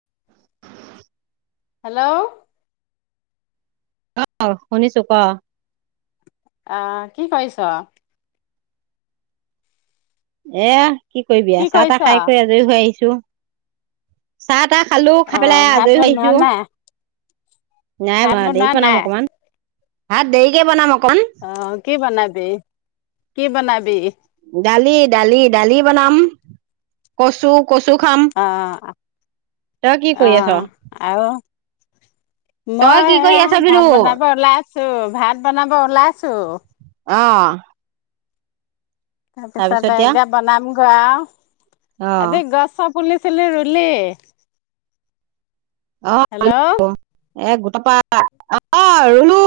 [inaudible] Hello. অহ, শুনিছো ক'। অহ, কি কৰিছ'? এয়া কি কৰিবি চাহ তাহ খাই কৰি আজৰি হৈ আহিছ চাহ এটা খালোঁ, অ খাই পেলাই ভাত আজৰি বনোৱা হৈছো। নাই নাই ভাত বনোৱা, দেৰিকে বনাম নাই অকমান। ভাত দেৰিকে বনাম অক আহ কি বনাবি কি বনাবি? দালি দালি দালি বনাম কচু কচু খাম অ' তই কি কৰি আছ অ' আৰু তই মই কি কৰি এইয়া আছ বোলো ভাত বনাব ওলাইছো। চো ভাত বনাব ওলাইছো অ'। তাৰপিছত এতিয়া বনাম গা অ আজি গছত পুলি চুলি ৰুলি? অ হেল্ল' এ গোটেপাহ অ' ৰুলো।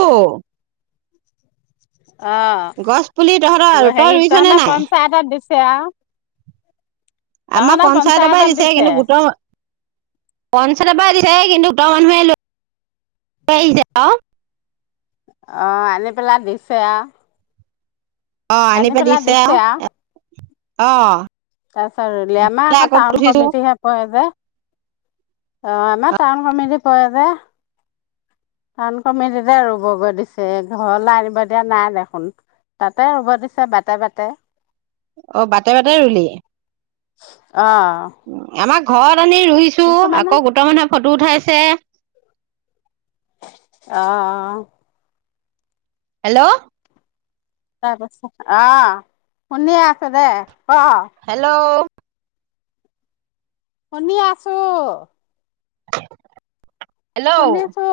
গছ পুলি উম। তহঁতৰ অ' তই হেৰি ৰুইছ নে তহঁতৰ নাই পঞ্চায়ত দিছে এ আমাৰ পঞ্চায়তৰ পৰা দিছে কিন্তু গোটৰ পঞ্চায়তৰ পৰা দিছে কিন্তু তই লৈ আহি যা আকৌ অ', আনি পেলাই দিছে আৰু। অ', আনি আনিব পেলাই দিছে আৰু অ'। তাত ল' আমাৰ লে আকৌ টাউন ফুঠিছো কমিটিহে পৰে যে। অ', আমা টাউন কমিটি পৰে যে। টাউন কমিটিতে ৰুব গৈ দিছে, ঘৰলৈ আনিব দিয়া নাই দেখোন, তাতে ৰুব দিছে বাটে বাটে। অ', বাটে বাটে ৰুলি। উম। আমাৰ অ'। ঘৰত আনি ৰুইছো কিছুমানে আকৌ গোটৰ মানুহেই ফটো উঠাইছে। তে অ'। হেল্ল'। তাৰপিছত অ', শুনি আছো দে। ক হেল্ল'। শুনি আছো। [inaudible] হেল্ল' শুনিছো।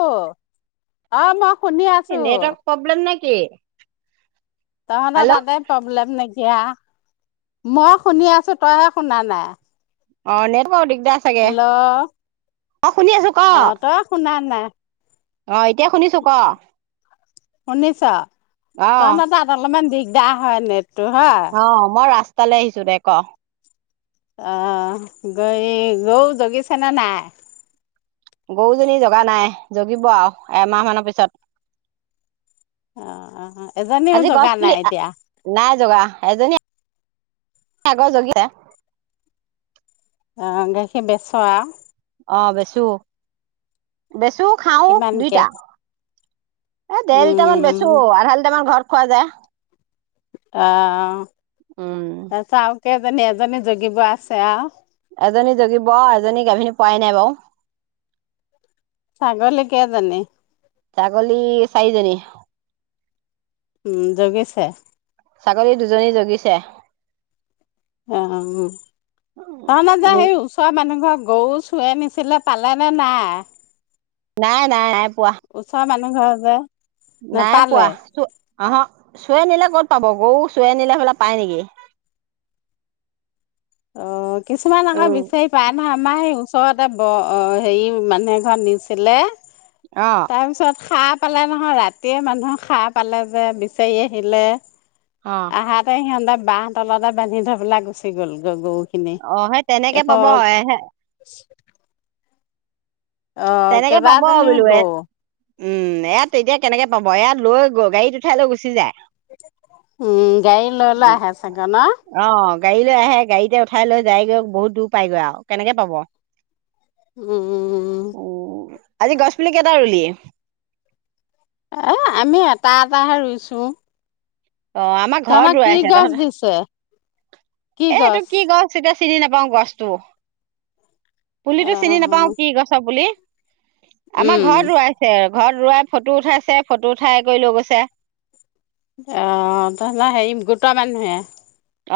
অ', ম শুনি আছো। নেটৱৰ্ক প্ৰব্লেম নে কি তহঁতৰ হেল্ল' তাতে প্ৰব্লেম নেক কি অ', মই শুনি আছো তইহে শুনা নাই। অ', নেটৱৰ্ক দিগ্ দাৰ চাগে হেল্ল' অ', শুনি আছো ক'। অ তই শুনা নাই। অ', এতিয়া শুনিছোঁ ক' অ'। শুনিছ দাৰ হয় নেট অ', মই ৰাস্ত স্তালে আহিছো দে ক'। অহ, গৈ গৰু জগিছে নে নাই? গৰুজনী জগা নাই জগিব আৰু এমাহ মানৰ পিছত। অহ, হ, হ এজনীও আজি গছ জগা পুলি নাই এতিয়া। নাই জগা এজনী আগৰ জগিলে গাখীৰ বেচোঁ আৰু অ', বেচো। বেচোও খাওঁ ও কিমানকে দুইটা। এ দেৰ লিটাৰ মান বেচো, উম আধা লিটাৰ মান ঘৰত খোৱা যায়। অ', উম এ চাওঁ। কেইজনী এজনী জগিব আছে আৰু। এজনী জগিব এজনী গাভিনী হোৱাই নাই বাৰু। চাগলী কেইজনী? ছাগলী চাৰিজনী। উম জগিছে। ছাগলী দুজনী জগিছে। অ', তাৰ মাজে সেই ওচৰৰ মানুহ ঘৰত গৰু চোৰে নিচিলে, পালেনে নাই? নাই, নাই। পোৱা ওচৰ মানুহ ঘৰৰ যে নাই নেপালে পোৱা আহ চোৰে নিলে ক'ত পাব গৰু চোৰে নিলে হ'লে পায় নেকি অ কিছুমান আমাৰ উম বিচাৰি পায় নহয় আমাৰ সেই উ ওচৰতে ব হেৰি মানুহ এ ঘৰত নিছিলে অ তাৰ পিছত সাপ খ পালে নহয় ৰাতিয়ে মানুহ খা পালে যে বিচাৰি আহিলে অ আহা তে হিয়নদক বাহ তলতে বান্ধি থৈ পেলাই গুচি গলো গৈ গৰু অ সেই তেনেকে পাব এ হে অ' তেনেকে পাব আৰু কেইবাজনীও বোলো এ গৰু উম এয়াত এতিয়া কেনেকে হব ইয়াত লৈ গল গাড়ীত উঠাই লৈ গুচি যায় উম গাড়ী ললে আহে ছাগে ন অ গাড়ী লৈ আহে গাড়ীতে উঠাই লৈ যায়গৈ বহুত দূৰ পাইগৈ আৰু কেনেকে পাব উম উম উম আজি গছ পুলি কেইটা ৰুলি এ আমি এটা এটাহে ৰুইছো অ আমাৰ তহঁতৰ ঘৰত কি ৰুৱাইছে গছ দিছে তহঁত এ এইটো কি গছ এতিয়া চিনি নাপাওঁ গছটো পুলিটো চিনি অ' নাপাও কি গছৰ পুলি আমাৰ উম ঘৰত ৰুৱাইছে ঘৰত ৰোৱাই ফটো উঠাইছে ফটো উঠাই কৰি লৈ গৈছে অ হ তহঁত হেৰি গোটাৰ মানুহে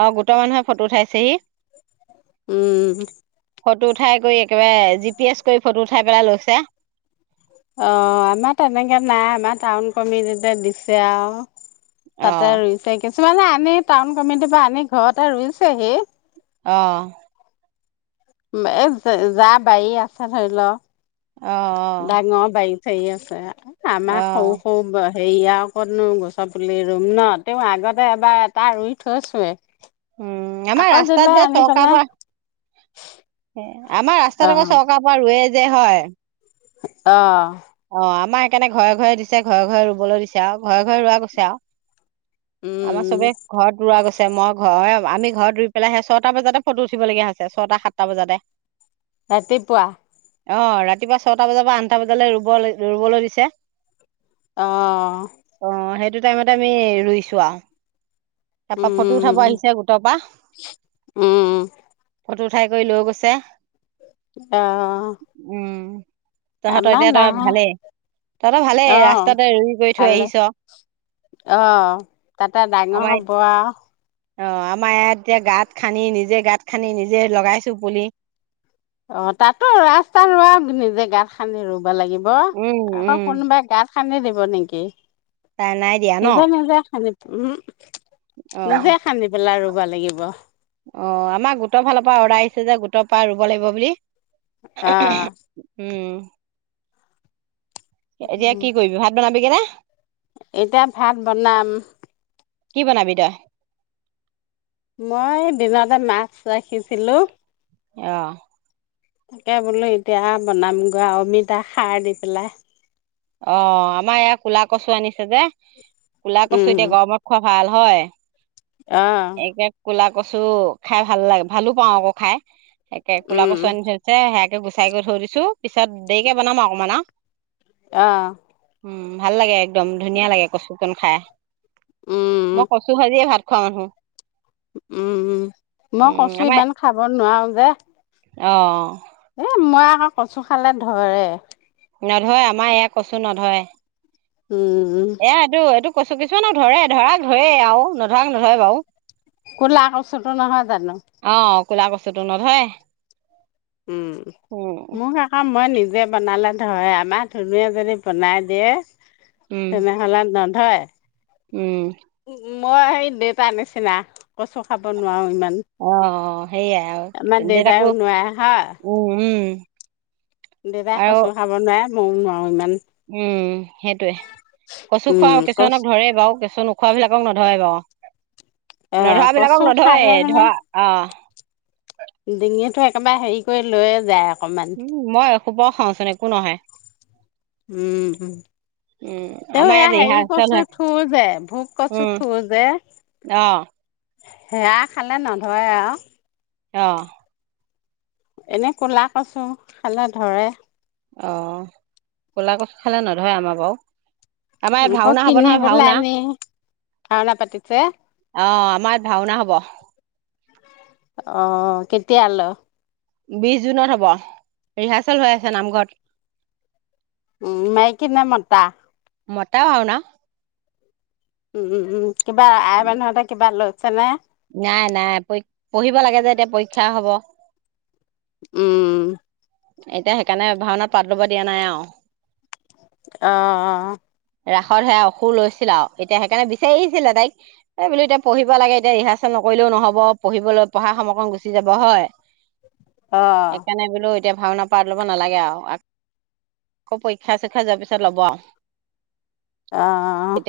অ গোটৰ মানুহে ফটো উঠাইছেহি উম ফটো উঠাই কৰি একেবাৰে জি পি এছ কৰি ফটো উঠাই পেলাই লৈছে অ আমাৰ তেনেকে নাই আমাৰ টাউন কমিটিতে দিছে আৰু অ তাতে ৰুই চেগে কিছুমানে আনি টাউন কমিটিৰ পৰা আনি ঘৰতে ৰুইছেহি আহ এ যা বাৰী আছে ধৰি লও অহ অহ ধেই আছে আমাৰ সৰু সৰু ব সেৰিয়া কতনো গছৰ পুলি ৰুম ন তেওঁ আগতে এবাৰ এটা ৰুই থৈছোৱে উম আমাৰ আকৌ দিলে ৰাস্তাত যে আনি চৰকাৰ পেলাই পৰা আমাৰ অ ৰাস্তাত আকৌ চৰকাৰ পৰা ৰোৱে। যে হয়। অ অ আমাৰ সেইকাৰণে ঘৰে ঘৰে দিছে ঘৰে ঘৰে ৰুবলৈ দিছে আৰু ঘৰে ঘৰে ৰোৱা কৈছে আও আমাৰ উম চবে ঘৰত ৰৰা গৈছে মই ঘৰ আমি ঘৰত ৰুই পেলাই আহে ছয়টা বজাতে ফটো উঠিব লগগীয়া হৈছে ছটা সাতটা বজাতে। ৰাতিপুৱা। অ ৰাতিপুৱা ছটা বজাৰ পৰা আঠটা বজালৈ ৰ ব ৰুবলৈ দিছে আহ অ সেইটো টাইমতে আমি ৰুইছো আৰু তাৰ পৰা ফটো উঠাব উম আহিছে গোটৰ পৰা। উম ফটো উঠাই কৰি লৈ গৈছে। আহ উম তহঁতৰ এতিয়া ত আহ ৰুই কৰি থৈ ভালে আহিছ আহ তাতে ডাঙৰ আমাৰ হ'ব আ অ আমাৰ ইয়াত এতিয়া গাঁত খান্দি নিজে গাঁত খান্দি নিজে লগাইছো পুলি। অ তাতো ৰাস্তা ৰ নিজে গাঁত খান্দি ৰোম। লাগিব উম আকৌ উম কোনোবা গাত খান্দি দিব নেকি? তাই নাই দিয়া ন সিধ মজ খান্দি। উম অ নিজে খান্দি পেলা আৰু কিব লাগিব। অ আমাৰ গোটৰ ফালৰ পৰা অৰ্ডাৰ আহিছে যে গোটৰ পৰা ৰুব লাগিব বুলি। অ অহ উম। এতিয়া কি কৰিবি ভাত বনাবি। বেঙেনা। এতিয়া ভাত বনাম। কি বনাবি তই। মই দিনতে মাছ ৰাখিছিলো। আহ তাকে বোলো এতিয়া বনামগৈ অমিতা সাৰ দি পেলাই। অ আমাৰ ইয়াৰ কোলা কচু আনিছে যে কুলা কুচু উম এতিয়া গৰম খোৱা। ভাল হয়। অ একে কলা। কচু খাই ভাল লাগে ভালো পাওঁ আকৌ খাই। সে কোলা উম কচু আনি থৈছে। এয়া গুচাই কৰি থৈ দিছো। পিছত দেৰিকে বনাম অকমানা। অহ উম ভাল লাগে একদম ধুনীয়া লাগে কছু চিকন খায়। উম মই কৈছো আজি ভাত খহ-হ-হ উম মই কছো ইমান খাব নোৱাৰো। যে অহঁ এ মই আকৌ কচু খালে ধৰে। নধৰে আমাৰ এয়া কচু নধৰে উম, উম কৈছো কিছুমানক ধৰে ধৰাক ধৰে আৰু নধৰাৰাক নধৰে বাৰু। কলাকছট নহয় যানো। কোলা কছুটো নধৰে। উম, উম মোক সেই কাম মই নিজ। বনালে ধয় আমাৰ ধনুে যদি বনাই দিয়ে। উম তেনে হলে নধয়। উম। উ মই সেই দেউতাৰ নিচিনা। কচু খাব নোৱাৰো ইমান, অ সেইয়াই আমাৰ আৰু দেউতাইও নোৱাৰে হা। উ [unintelligible] দেতা কচো খাব নোৱাৰাৰে মই নোৱাৰো ইমান। উম সেইটয়ে, কচু উম খোৱা কচু কিছুমানক ধৰে। বাৰু কিছু নোখোৱাাবলাকক নধৰে বাৰু। অ কচু নধৰাবিলাকক খালে নধৰেয়ে মানে ধৰা অ ডিঙিটো একেবাৰে হেৰি কৰি লৈয়ে যায় আ উম মই শুব খাওঁচোন একো নহয়। উম হম, উম তে আমাৰ এয়া ইয়াত হেৰি ৰিহাৰ্চেল কছো হয় থো যে ভোক কছো উম থো যে অ সেয়া খালে নধৰে আৰু। অহ এনে কলা কছো খালে ধৰে। অ ক'লা কছ খালে নধৰে আমাৰ বাৰু আমাৰ ইয়াত আকৌ ভাওনা হ'ব কিনি নহয় পেলাই ভাওনা। আনি ভাওনা পাতিছে অহ আমাৰ ইয়াত ভাওনা হ'ব। অ কেতিয়াল? বিশ জুনত হ'ব, ৰিহাৰ্চেল হৈ আছে নামঘৰত। উ মাইকী নে মতা? মতাও আও না উম, উম, উম কিবা আই মানুহতে কিবা লৈ চানা নাই, নাই প পঢ়িব লাগে যে এতিয়া পৰীক্ষা হ'ব। উম। এতিয়া, হেইকাৰণে ভাওনাত পাত ল'ব দিয়া নাই আৰু অহ'অহ' ৰাসত সেয়া অসুৰ লৈছিলা আৰু এতিয়া সেইকাৰণে বিচাৰি আহিছিলে তাইক, এই বোলোঁ এতিয়া পঢ়িব লাগে এতিয়া ৰিহা নকৰিলেও নহ'ব পঢ়িবলৈ পঢ়া সময়কণ গুছি যাব হয়। অ সেইকাৰণে বোলোঁ। এতিয়া ভাওনা পাট ল'ব নালাগে আৰু আকৌ পৰীক্ষা চৰীক্ষা যোৱাৰ পিছত ল'ব আহ অহ'অহ'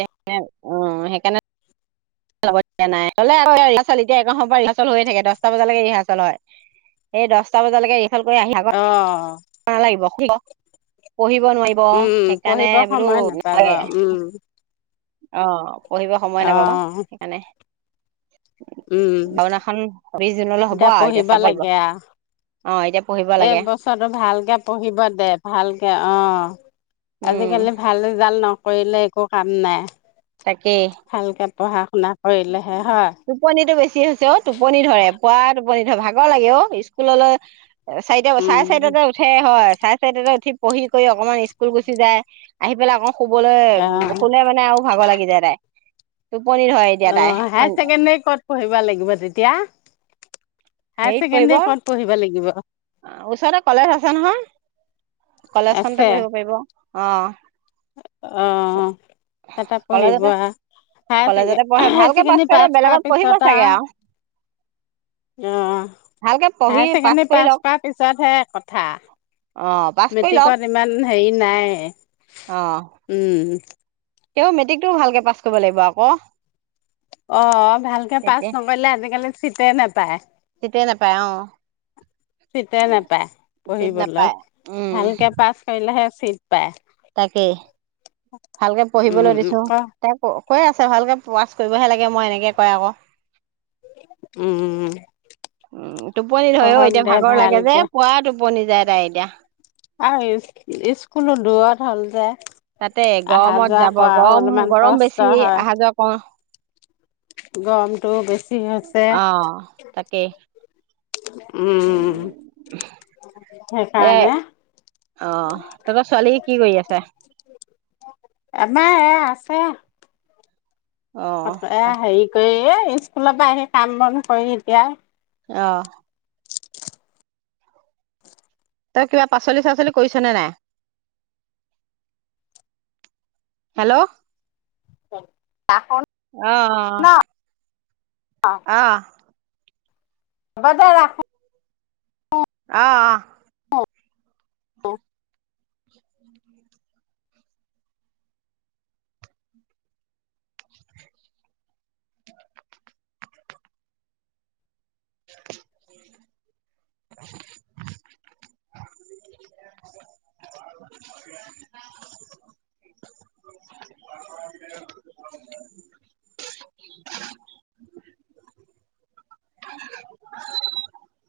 উম, হেইকাৰণে যাব দিয়া নাই গ'লে আকৌ এই ৰিহাৰ্চেল এতিয়া একন সময় ৰিহাৰ্চল হৈয়ে থাকে দটা বজালৈকে ৰিহাচৰ্ল হয়। এই দহটা বজালৈকে ৰিহাৰ্চেল কৰি আহি ভাগৰ অহ' নালাগিব শুৱ পঢ়িব নোৱাৰিব। উম সেইকাৰণে পঢ়িব বোলোঁ সময় নাপাব নালাগে। উম অহ'। পঢ়িব সময় অ নাপাব সেইকাণে [unintelligible] উম ভাওনাখন চবিশ জুনলৈ হ'ব আও এতিয়া পঢ়িব চাব লাগিব লাগে আৰু অ এতিয়া পঢ়িব এই লাগে বছৰটো ভালকে পঢ়িব দে ভালকে অ উম আজিকালি ভাল ৰিজাল্ট ন কৰিলে একো কাম নাই। তাকে ভালকে পঢ়া শুনা কৰিলেহে হয় টোপনিটো বেছ ছি ছেঅ টোপনি ধৰে পুৱা টোপনি ভাগৰ লাগে অ স্কুললৈ চাৰিটা চাৰে উম চাৰিটাতে উঠে হয় চাই চাৰিটাটে উঠি পঢ়ি কৰি অকনমান স্কুল গুচি যায় আহি পেলাই আকো শুবলৈ অ উ শুলে মানে আৰু ভাগৰ লাগি যায় তাই টুপনী ধৰে। এতিয়া তাই অ', হায়াৰ ছেকেণ্ডাৰী ক'ত পঢ়িব লাগিব তেতিয়া? হায়াৰ ছেকেণ্ডেৰী ক'ত পঢ়িব লাগিব? অ', ওচৰতে কলেজ আছে নহয়। কলেজ খতে আছে পঢ়িব পাৰিব অ',। অ', তাতে পঢ়িব কলেজতে আৰু হায়াৰ কলেজতে পঢ়ে ভালকে হায়াৰচেকেণ্ডী কৰিলে পাছ কৰ বেলেগত পঢ়িব পিছত চাগে আৰু আৰু আৰু ভালকে পঢ়ি অহ, ছেকেণ্ডাৰী কৰি পাছ লওক কৰা পিছতহে কথা। অ', পাছ কৰি মেট্ৰিকত লওঁক। ইমান হেৰি নাই। উম। তেওঁ মেট্ৰিকটোও ভালকে পাছ কৰিব লাগিব আকৌ। অ', ভালকে পাছ তেতিয়া নকৰিলে আজিকালি চিট নাপ পায়। চিটে নাপায় অ চিতে নাপায় চিট পঢ়িবলৈ নাপায় উম ভালকে পাছ কৰিলেহে। ছি তাকেই ভালকে উম পঢ়িবলৈ দিছো, আকৌ তাক কৈ আছে ভালকে পাছ কৰিবহে লাগে মই এনেকে কয় আকৌ। উম। অ', টোপনি ধয় অ', পঢ়ক এতিয়া দে ভাগৰ লাগে যে ভালকে পোৰা টোপনি যায় তাই এতিয়া। আৰু স্কুলো দূৰত হ'ল যে তাতে অহা গৰমত যোৱা যাব কৰাও গৰম অলপমান গৰম কষ্ট বেছি আহা যোৱা কৰ গৰমটো বেছ কি হৈছে অ তাকেই উম, এ সেইকাৰণে অ তহঁতৰ ছোৱালী কি কৰি আছে আমাৰ এয়া আছে। এ অ এ হেৰি কৰি এ স্কুলৰ পৰা আহি কাম বন কৰি এতিয়া অহ। তই কিবা পাচলি চাচলি কৰিছনে নাই? হেল্ল'। অ'। অহ, অহ, অহ। হ'বদে ৰাখো। অ', অ'। অ', অ'। [inaudible]